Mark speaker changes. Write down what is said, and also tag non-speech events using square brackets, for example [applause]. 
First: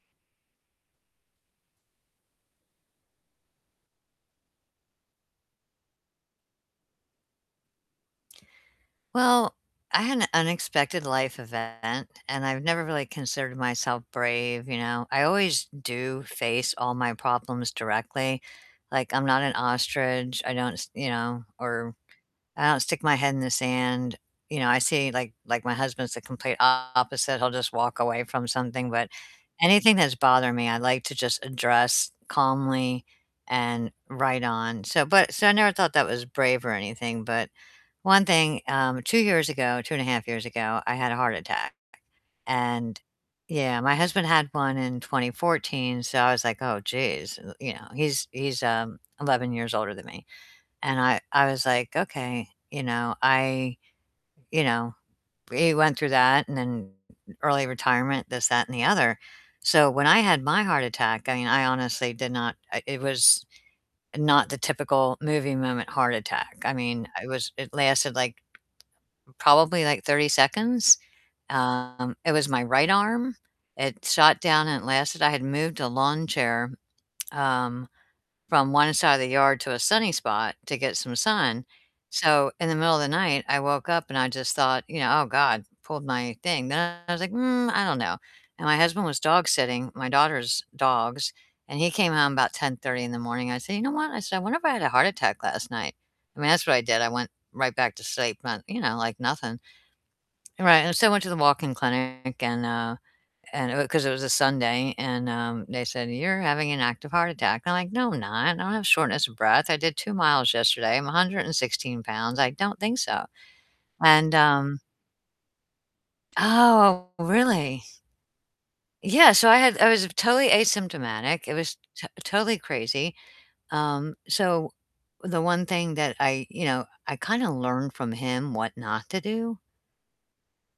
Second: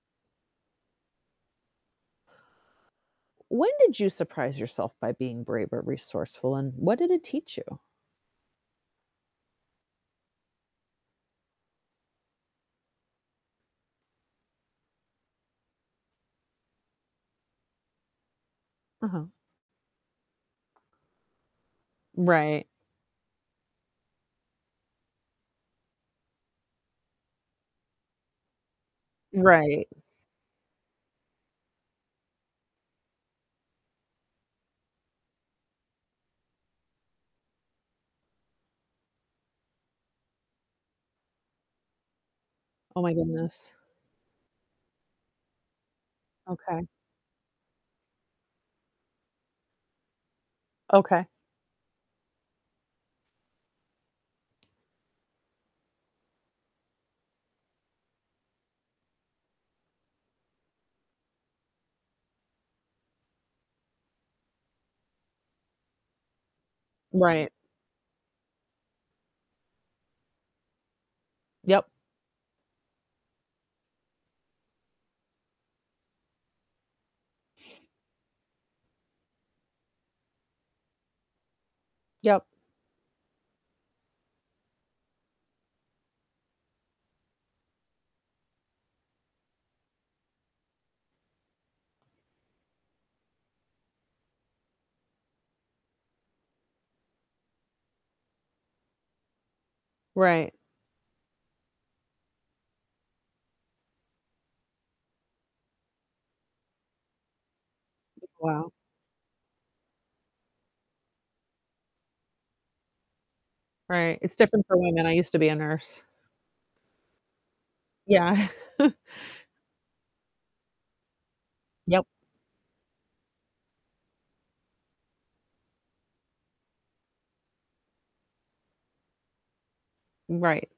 Speaker 1: When did you surprise yourself by being brave or resourceful, and what did it teach you?
Speaker 2: Well, I had an unexpected life event, and I've never really considered myself brave, you know, I always do face all my problems directly, like, I'm
Speaker 1: Uh-huh.
Speaker 2: not an ostrich, I don't s you know, or
Speaker 1: Right.
Speaker 2: I don't stick my head in the sand, you know, I see like like, my husband's the complete opposite, he'll just walk away from something, but
Speaker 1: Right.
Speaker 2: anything that's bothering me, I like to just address calmly and right on. So, but so I never thought that was brave or anything, but one thing, um, 2 years ago, 2 1/2 years ago, I had a heart attack, and
Speaker 1: Oh my goodness.
Speaker 2: Yeah, my husband had one in 2014, so I was like, "Oh,
Speaker 1: Okay.
Speaker 2: geez," y you know, he's he's, um, 11 years older than me. And I
Speaker 1: Okay.
Speaker 2: I was, like, "Okay, you know, I" You know, we went through that and then early retirement, this, that, and the other, so when I had my heart attack, I mean, I honestly did not I it was not the typical movie moment heart attack, I mean, it
Speaker 1: Right.
Speaker 2: was it lasted, like, probably, like, 30 seconds.
Speaker 1: Yep.
Speaker 2: Um, it was my right arm, it shot down and it lasted I had moved a lawn chair, um, from one side of the yard to a sunny spot to get some sun,
Speaker 1: Yep.
Speaker 2: so in the middle of the night, I woke up and I just thought, you know, "Oh, god, pulled my thing," then I was like, "Mm, I don't know." And my husband was dog-sitting my daughter's dogs, and he came home about 10:30 in the morning. I said, "You know what?" I said, "I wonder if I had a heart attack last night." I mean, that's what I did. I went right back to sleep and, you know, like nothing.
Speaker 1: Right.
Speaker 2: And, right, and so I went to the walk-in clinic and, uh and it w 'cause it was a Sunday, and, um, they said, "You're having an active heart attack." And I'm like, "No, I'm not, I
Speaker 1: Wow.
Speaker 2: don't have shortness of breath, I did 2 miles yesterday, I'm 116 pounds, I don't think so."
Speaker 1: Right,
Speaker 2: And,
Speaker 1: it's different for
Speaker 2: um
Speaker 1: women, I used to be a nurse.
Speaker 2: Oh, really?
Speaker 1: Yeah. [chuckles]
Speaker 2: Yeah. so I had I was totally asymptomatic, it was t
Speaker 1: Yep.
Speaker 2: totally crazy. Um, so, the one thing that I you know, I kinda learned from him what not to do
Speaker 1: Mm, right.